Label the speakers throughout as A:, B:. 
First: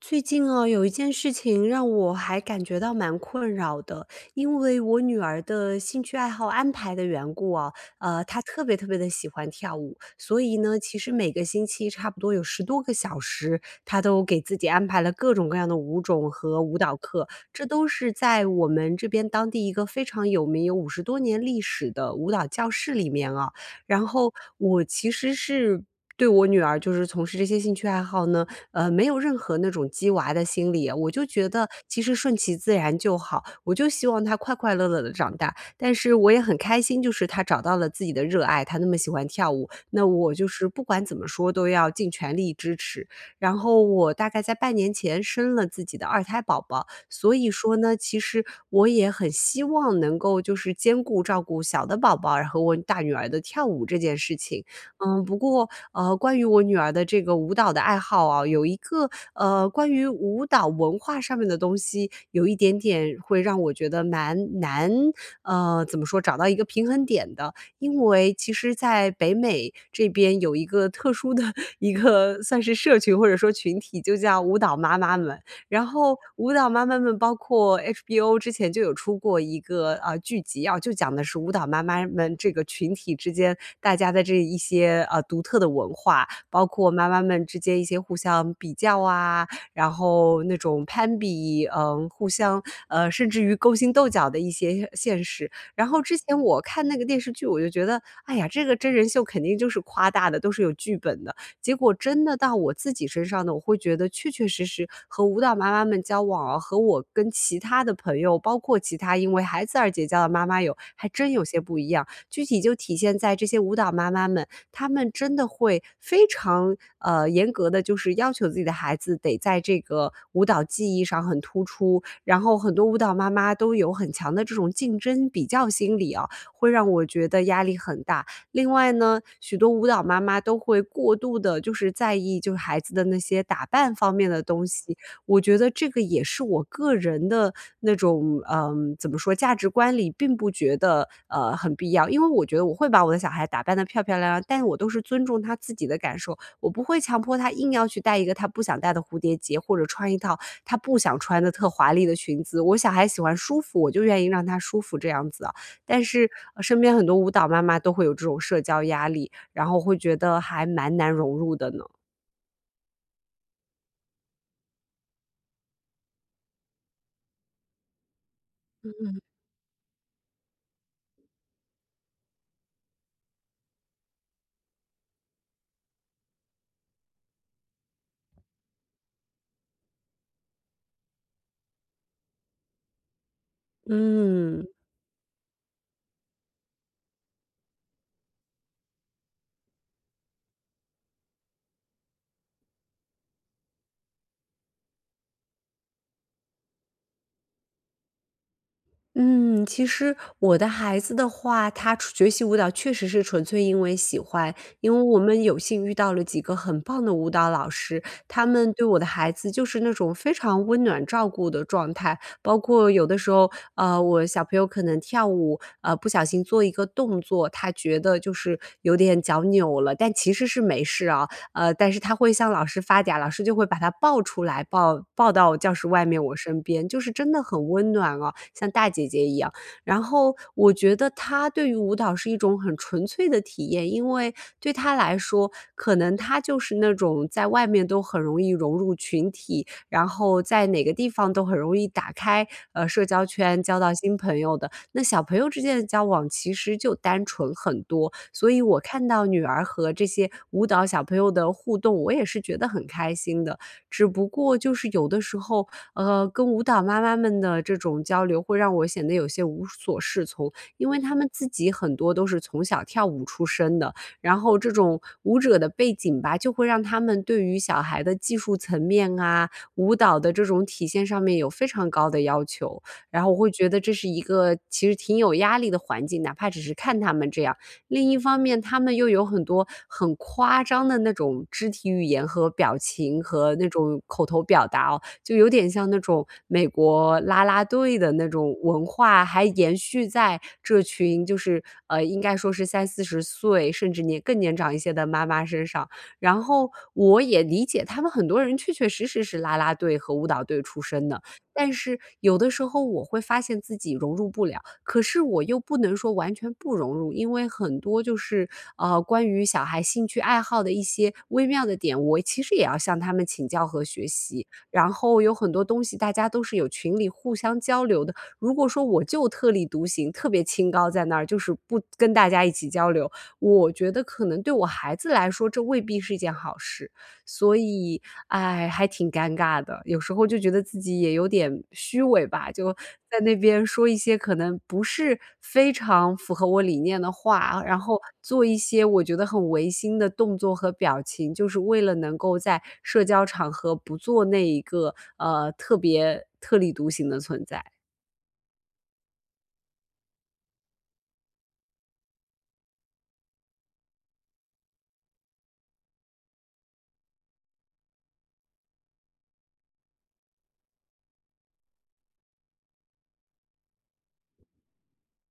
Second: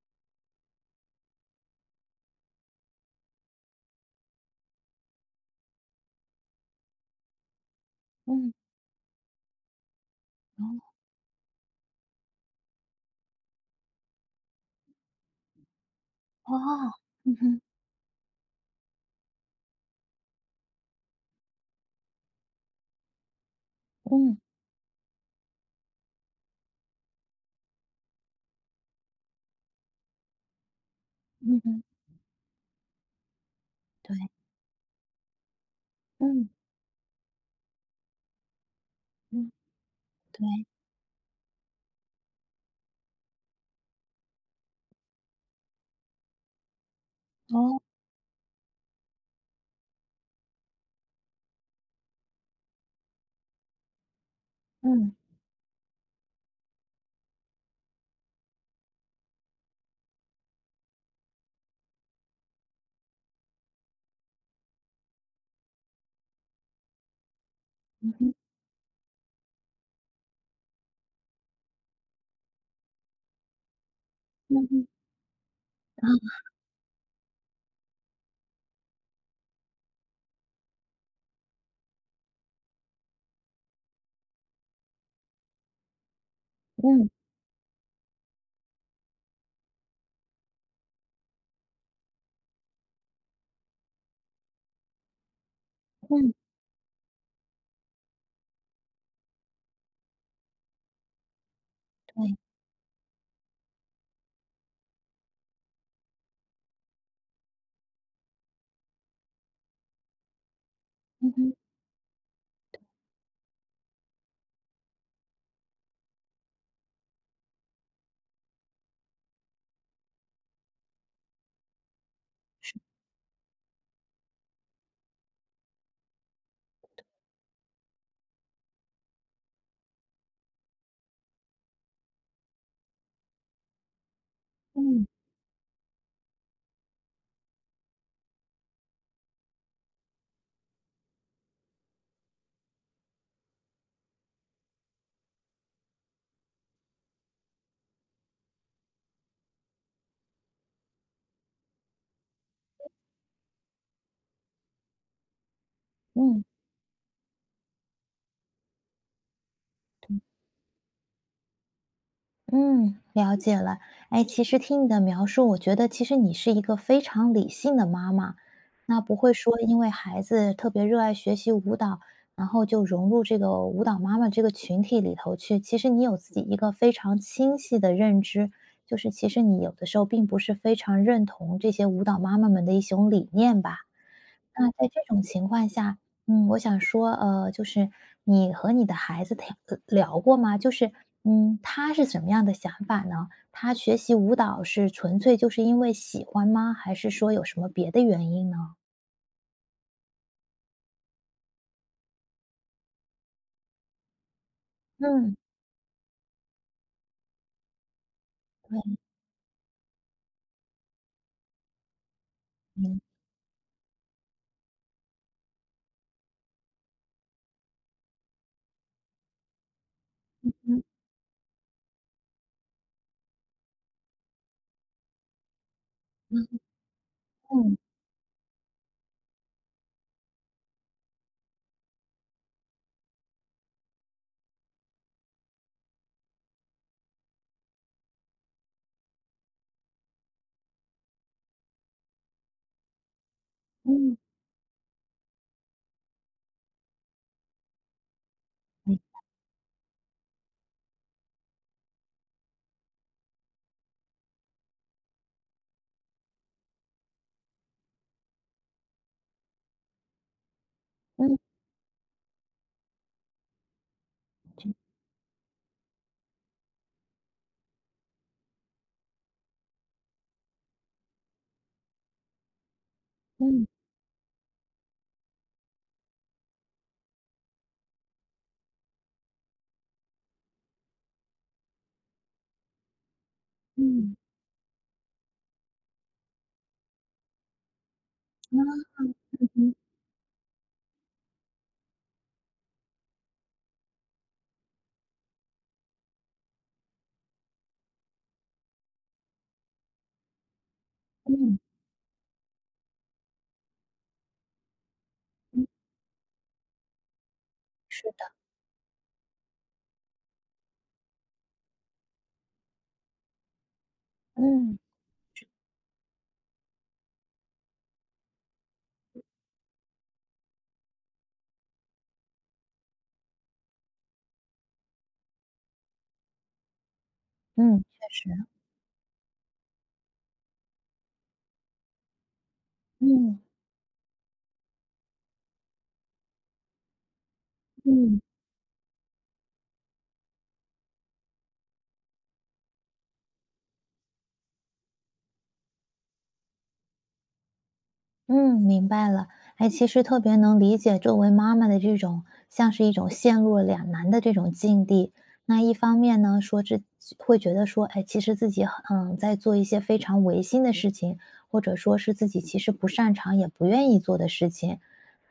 A: 最近哦，有一件事情让我还感觉到蛮困扰的，因为我女儿的兴趣爱好安排的缘故啊，她
B: 嗯，
A: 特别特别的喜欢跳舞，所以呢，
B: 哦，
A: 其实每个星期差不多有十多个小时，她都给自己安排了各种各样的舞种和舞
B: 哦，
A: 蹈课，
B: 嗯哼，
A: 这都是在我们这边当地一个非常有名、有五十多年历史的舞蹈教室里面啊。然后
B: 嗯，
A: 我其实是对我女儿就是从事这些兴趣爱好呢。没有任何那种鸡娃的心理，我就觉
B: 嗯
A: 得
B: 哼，
A: 其实顺其自然就好，我就希
B: 对，
A: 望他快快乐乐的长大。但是我也
B: 嗯，
A: 很开心，就是他找到了自己的热爱，他那么喜欢跳
B: 嗯，
A: 舞，那我
B: 对，
A: 就是不管怎么说都要尽全力支持。然后我大概在半年前生了自己的二胎宝宝，所以说
B: 哦，
A: 呢，其实我也很希望能够就是兼顾照顾小的宝宝，然后我大女儿的跳舞这件事情。
B: 嗯，
A: 嗯，不过关于我女儿的这个舞蹈的爱好啊，有一个关于舞蹈文化上面的东西，有一点点会让我觉得蛮难，怎么说，找到一个平衡点的。因
B: 嗯
A: 为
B: 哼，
A: 其实，在北美这边有一个特殊的 一个算是社群或者说群体，就叫舞
B: 嗯
A: 蹈
B: 哼，
A: 妈妈们。然
B: 啊，
A: 后舞蹈妈妈们，包括 HBO 之前就有出过一个剧集啊，就讲的是舞蹈妈妈们这个群体之间大家的这一些独特的文化，包括妈
B: 嗯，
A: 妈们之间一些互相比较啊，然后那种攀比，甚至于勾心斗角的一些现实。然后之
B: 嗯，
A: 前我看那个电视剧，我就觉得，哎呀，这个真人秀肯定就是夸大的，都是有剧本的。结果真的
B: 对，
A: 到我自己身上呢，我会觉得确确实实和舞蹈妈妈们交往啊，和我跟其他的朋友，包括其他因为孩子而结交的妈妈还真
B: 嗯
A: 有
B: 哼，
A: 些不一样。具体就体现在这些舞蹈妈妈们，她们真的会非常严格的，就是要求自己的孩子得在这个舞蹈技艺上很突出。然后很多舞蹈妈妈都有很强的这种竞争比较心理啊，会让我觉得压力很大。另外呢，许多舞蹈妈妈都会过度的，就是在意就是孩子的那些打扮方面的东西，
B: 嗯，
A: 我觉得这个也是我个人的那种，嗯，怎么说，价值观里并不觉得，很必要。因为我觉得我会把我的小孩打扮得漂漂亮亮，但是我都是尊重他自己的感受，我不会强迫他硬要去戴一个他不想戴的蝴蝶结，或者穿一套他不想穿的特华丽的裙子。我小孩喜欢舒服，我就愿意让他舒服这样子啊。但是，
B: 嗯。
A: 身边很多舞蹈妈妈都会有这种社交压力，然后会觉得还蛮难融入的呢。
B: 嗯，了解了。哎，其实听你的描述，我觉得其实你是一个非常理性的妈妈，那不会说因为孩子特别热爱学习舞蹈，然后就融入这个舞蹈妈妈这个群体里头去。其实你有自己一个非常清晰的认知，就是其实你有的时候并不是非常认同这些舞蹈妈妈们的一种理念吧。
A: 嗯
B: 那在这种情况下，嗯，我想说，就是你和你的孩子聊过吗？就是，他是什么样的想法呢？他学习舞蹈是纯粹就是因为喜欢吗？还是说有什么别的原因呢？
A: 嗯，其实我的孩子的话，他纯学习舞蹈确实是纯粹因为喜欢，因为我
B: 嗯，
A: 们有幸遇到了几个很棒的舞蹈老师，他们
B: 对，
A: 对我的孩子就是那种非常温暖照顾的状态。包括
B: 嗯
A: 有的时候，我小朋友可能跳舞，不小心做一个动作，他觉得就是有点脚扭了，但其实是没
B: 嗯
A: 事啊，但是他会向老师发嗲，老师就会把他抱出来，抱到教室外面我身
B: 嗯
A: 边，就是真的很
B: 嗯
A: 温暖哦，像大姐姐一样。然后我觉得他对于舞蹈是一种很纯粹的体验，因为对他来说，可能他就是那种在外面都很容易融入群体，然后在哪个地方都很容易打开社交圈，交到新
B: 嗯
A: 朋友的。那小朋友之间的交往其实就单纯很多，所以我
B: 明
A: 看到女儿和这些舞蹈小朋友的互动，我也是觉得很开心的。只不过就是有的时候，跟舞蹈妈妈们的这种交流会让我显得有些无所适从，因为他们
B: 嗯
A: 自己很多都是从小跳舞出身的，然后这种舞者的背景吧，就会让他们对于小孩的技术层面啊、舞蹈的这种体现上面有非常高的要求。然后我会
B: 嗯
A: 觉得这是一个其实挺有压力的环境，哪怕只是看他们这样。另一方面，他们又有很多很夸张的那种肢体语言和表情和那种
B: 嗯
A: 口头表达哦，就有点像那种美国啦啦队的那种文
B: 嗯
A: 化，还
B: 嗯
A: 延续在这群就是应该说是三四十岁甚至年更年长一些的妈妈身上。然后我也理解他们很多人确确实实是啦啦队和舞蹈队出身的。
B: 嗯
A: 但是有的时候我会发现自己融入不了，可是我又
B: 嗯，
A: 不能说完全不融入，因为很多
B: 是
A: 就
B: 的，
A: 是关于小孩兴趣爱好的一些微妙的点，我其实也要向他们请教和学习。
B: 嗯
A: 然后有很多东西大家都是有群里互相交流的，如果说我就特立独行，特别清高在那儿，就是不跟大家一起交流，我觉得可能对我孩子来说，这未必是一件好事。所
B: 嗯，
A: 以，
B: 确实，
A: 哎，还挺尴尬的。有时候就觉得自己也有点虚伪吧，就在那
B: 嗯
A: 边说一些可能不是非常符合我理念的话，然后
B: 嗯。
A: 做一些我觉得很违心的动作和表情，就是为了能够在社交场合不做那一个特别特立独行的存在。
B: 嗯，明白了。哎，其实特别能理解作为妈妈的这种，像是一种陷入了两难的这种境地。那一方面呢，说这会觉得说，哎，其实自己在做一些非常违心的事情，或者说是自己其实不擅长也不愿意做的事情。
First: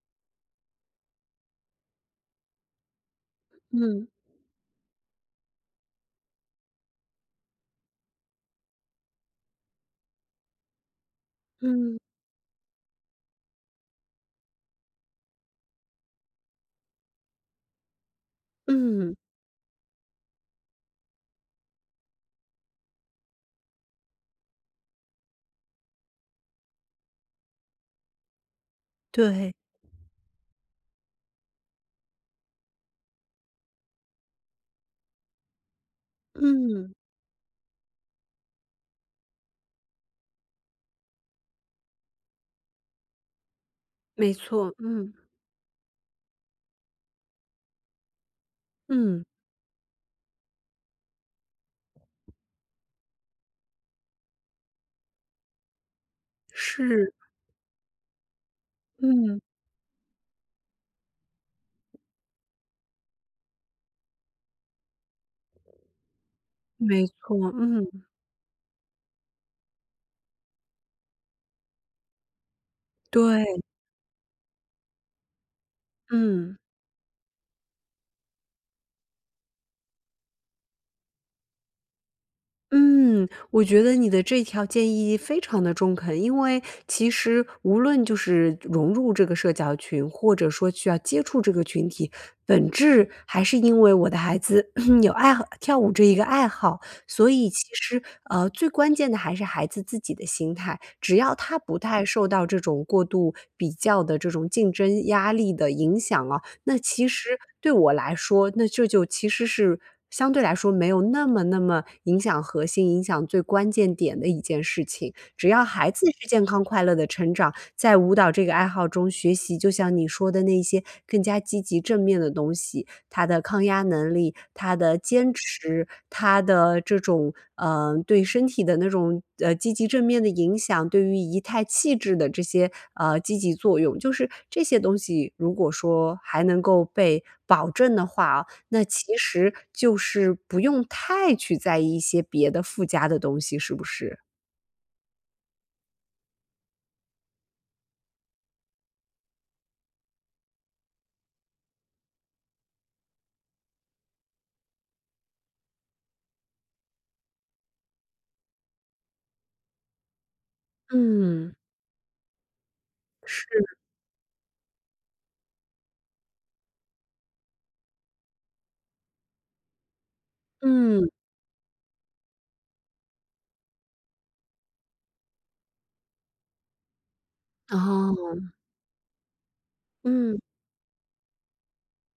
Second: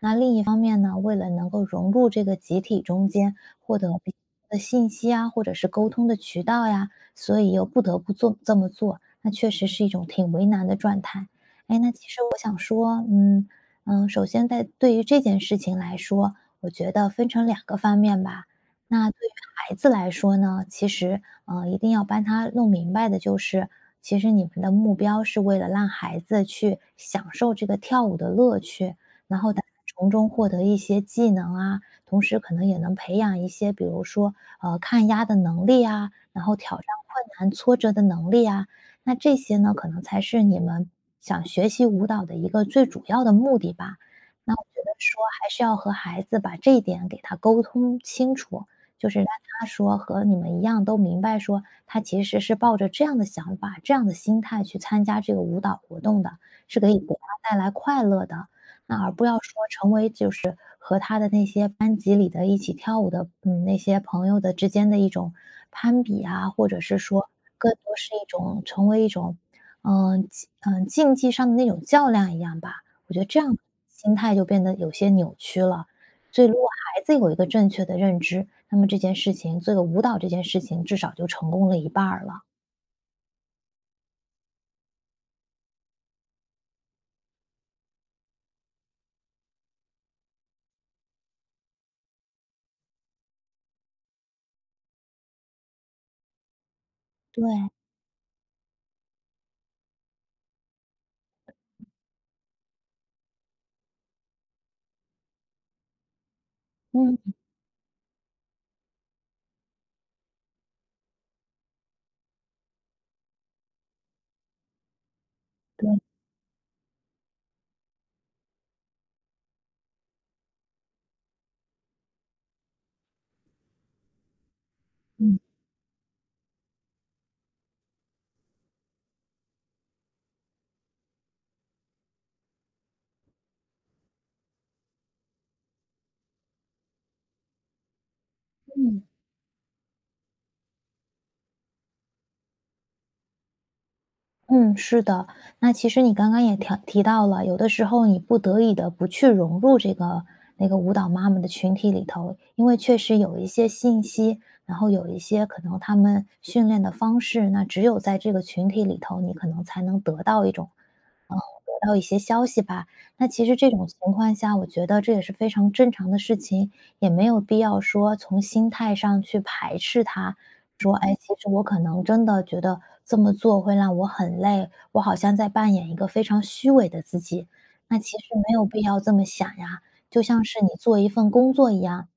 B: 那另一方面呢，为了能够融入这个集体中间，获得
A: 嗯
B: 比的信息啊，或者是沟通的渠道呀，所以又不得不做这么做，那确实是一种挺为难的状态。哎，那
A: 嗯
B: 其实我想说，首先在对于这件事情来说，我觉得分成两个方面吧。那
A: 嗯，
B: 对于孩子来说呢，其实一定要帮他弄明白的就是，其实你们的目标是为了让孩子去享受这个跳舞的乐趣，然
A: 对，
B: 后他从中获得一些技能啊，同时可能也能培养一些，比如说抗压的能力啊，然后挑战
A: 嗯，
B: 困难挫折的能力啊，那这些呢，可能才是你们想学习舞蹈的一个最主要的目的吧。
A: 没
B: 那我
A: 错，
B: 觉得
A: 嗯
B: 说还是要和孩子把这一点给他沟通清楚，就是
A: 嗯，
B: 让他说和你们一样都明白说，他其实是抱着这样的想法、这样的心态去参加这个舞蹈活动的，是可以给
A: 是，
B: 他带来快乐的。那而不要
A: 嗯，
B: 说成为就是和他的那些班级里的一起跳舞的，那些朋友的之间的一种攀比啊，或者是
A: 没
B: 说
A: 错，
B: 更多
A: 嗯，
B: 是一种成为一种，竞技上的那种较量一样吧。我觉得这样
A: 对。
B: 心态就变得有些扭曲了。所以如
A: 嗯
B: 果孩子有一个正确的认知，那么这件事情，这个舞蹈这件事情至少就成功了一半儿了。
A: 嗯，我觉得你的这条建议非常的中肯。因为其实无论就是融入这个社交群，或者说需要接触这个群体，本质还是因为我的孩子 有爱好跳舞这一个爱好。所
B: 对，
A: 以其实，最关键的还是孩子自己的心态，只要他不太受到这种过度比较的这种竞争压力的影响啊。那其
B: 嗯，
A: 实对我来说，那这就其实是相对来说没有那么那么影响核心、影响最关键点的一件事情。只要
B: 对，
A: 孩子是健康快乐的成长，在舞蹈这个爱好中学习，就像你说的那些更加积极正面的东西，他的抗压能力，他的坚
B: 嗯
A: 持，他的这种，嗯，对身体的那种，积极正面的影响，对于仪态气质的这些，积极作用，就是这些东西如果说还能够被保证的话啊，那
B: 嗯。
A: 其实就是不用太去在意一些别的附加的东西，是不是？
B: 嗯，是的。那其实你刚刚也提到了，有的时候你不得已的不去融入这个那个舞蹈妈妈的群体里头，因为确实有一些信息，然后有一些可能他们训练的方式，那只有在这个群体里头，你可能才能
A: 嗯，
B: 得到一些消息吧。那其
A: 是，
B: 实这种情况下，我觉得这也是非常正常的事情，也没有必要说从心态上去排斥它，说，
A: 嗯，
B: 哎，其实我可能真的觉得这么做会让我很累，我好像在扮演一个非常虚伪的自己。那其实
A: 哦，
B: 没有必要这么想呀，就
A: 嗯，
B: 像是你做一份工作一样，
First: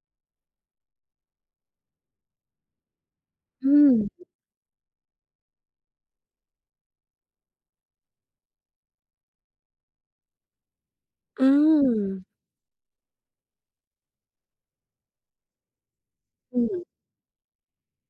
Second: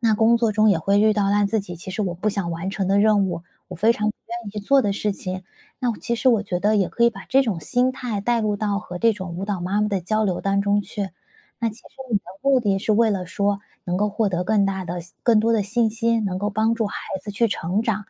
B: 那工作中也会遇到让自己其实我不想完成的任务，我非
A: 嗯，
B: 常不愿意去做的事情。那其实我觉得也可以把这种心态带入到和这种舞蹈妈妈的交流当中去。那其实你的
A: 嗯，
B: 目的是为了说能够获得更大的、更多的信心，能够帮
A: 嗯，
B: 助孩子去成长。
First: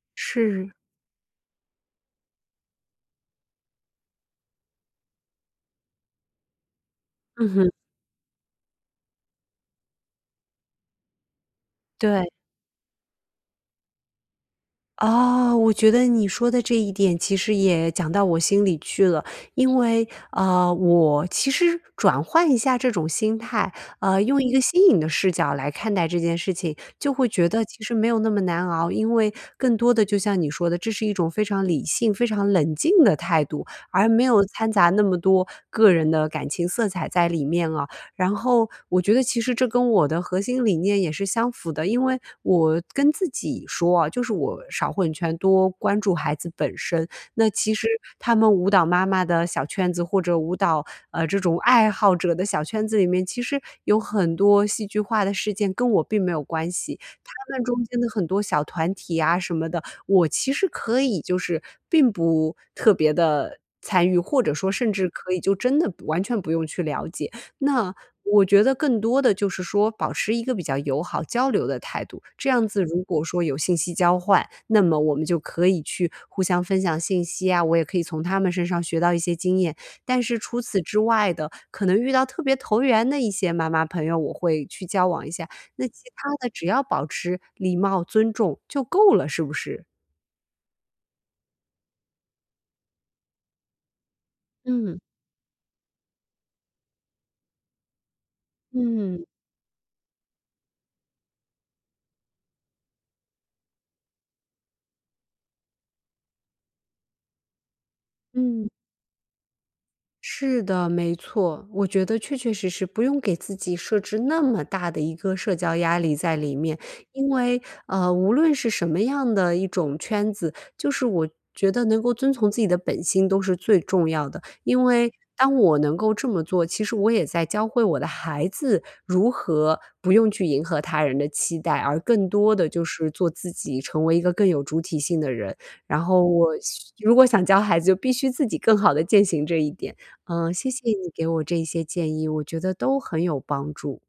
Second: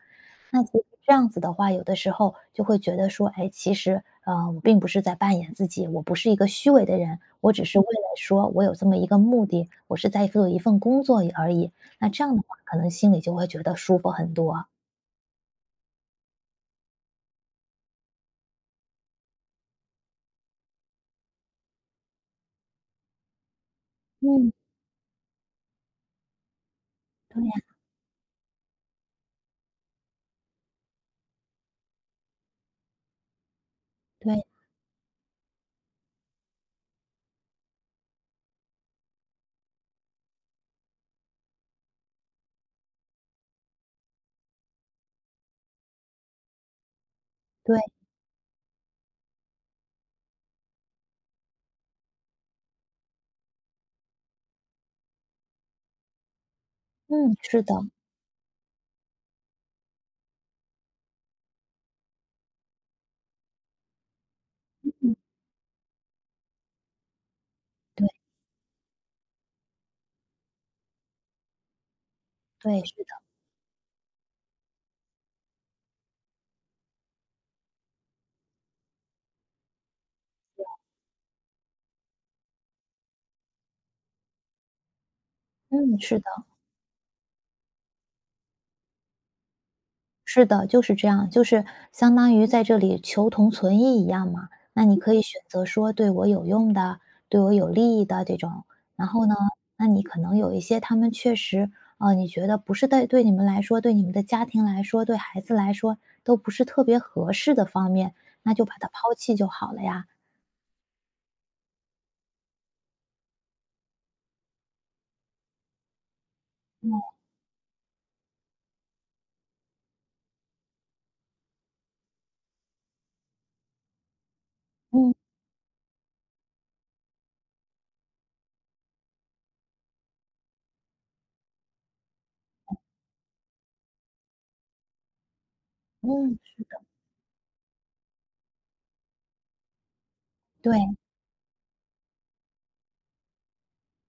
B: 那
A: 是，
B: 其实这样子的话，有的时候就会觉得说，哎，其实，我并不是在扮演自己，我不是一个虚伪的人，
A: 嗯
B: 我只
A: 哼，
B: 是为了说我有这么一个目的，我是在做一份工作而已。那这
A: 对。
B: 样的话，可能心里就会觉得舒服很多。
A: 哦，我觉得你说的这一点其实也讲到我心里去了，因为啊，我其实转换一下这种心态，用一
B: 嗯，
A: 个新颖的视角来看待这件事情，就会
B: 对
A: 觉
B: 呀，
A: 得其实没有那么难熬，因为更多的就像你说的，这是一种非常理性、非常冷静的态度，而没
B: 对
A: 有掺杂那么多个人的感情色彩在里面啊。然后我觉得其实这跟我的核心理念也是相符的，因为我跟自己说啊，就是我少混圈，多关注孩子本身。那其
B: 对，
A: 实他们舞蹈妈妈的小圈子或者舞蹈这种爱好者的小圈子里面，其实有很多戏剧化的事件跟我并没有关系。他
B: 嗯，是
A: 们
B: 的，
A: 中间的很多小团体啊什么的，我其实可以就是并不特别的。参与，或者说甚至
B: 嗯，
A: 可以就真的不完全不用去了解。那
B: 对
A: 我觉得更多的就是说保持一个比较友好交流的态度，这样
B: 对，
A: 子
B: 是
A: 如
B: 的，
A: 果说有信息交换，那么我们就可以去互相分享信息啊，我也可以从他们身上学到一些经验。但是除此之外的，可能遇到特别投缘的一些妈妈朋友，我会去交往一下，那其
B: 嗯，是的。
A: 他的只要保持礼貌、尊重就够了，是不是？
B: 是的，就是这样，就是相当于在这里求同存异一样嘛。那你
A: 嗯
B: 可以选择说对我有用的、对我有利益的这种，然
A: 嗯嗯。
B: 后呢，那你可能有一些他们确实，你觉得不是对你们来说、对你们的家庭来说、对孩子来说都不是特别合适的方面，那就把它抛弃就好了呀。
A: 是的，没错，我觉得确确实实不用给自己设置那么大的一个社交压力在里面，因为无论是什么样的一种圈子，就是我觉得能够遵从自己的本心都是最重要的。因为
B: 嗯
A: 当我能够这么做，其实我也在教会我的孩子如何不用去迎合他人的期待，而更多的就是做自己，成为一个更有主体性的人。然后
B: 嗯，
A: 我如果想教孩子，就必须自己更好的践行这一点。嗯，谢
B: 对，
A: 谢你给我这些建议，我觉得都很有帮助。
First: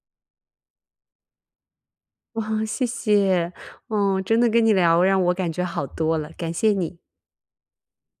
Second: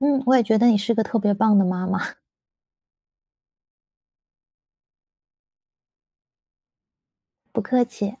B: 嗯，我也觉得你是个特别棒的妈妈，
A: 哇，谢谢，嗯，真的跟你聊让我感觉好多了，感谢你。
B: 不客气。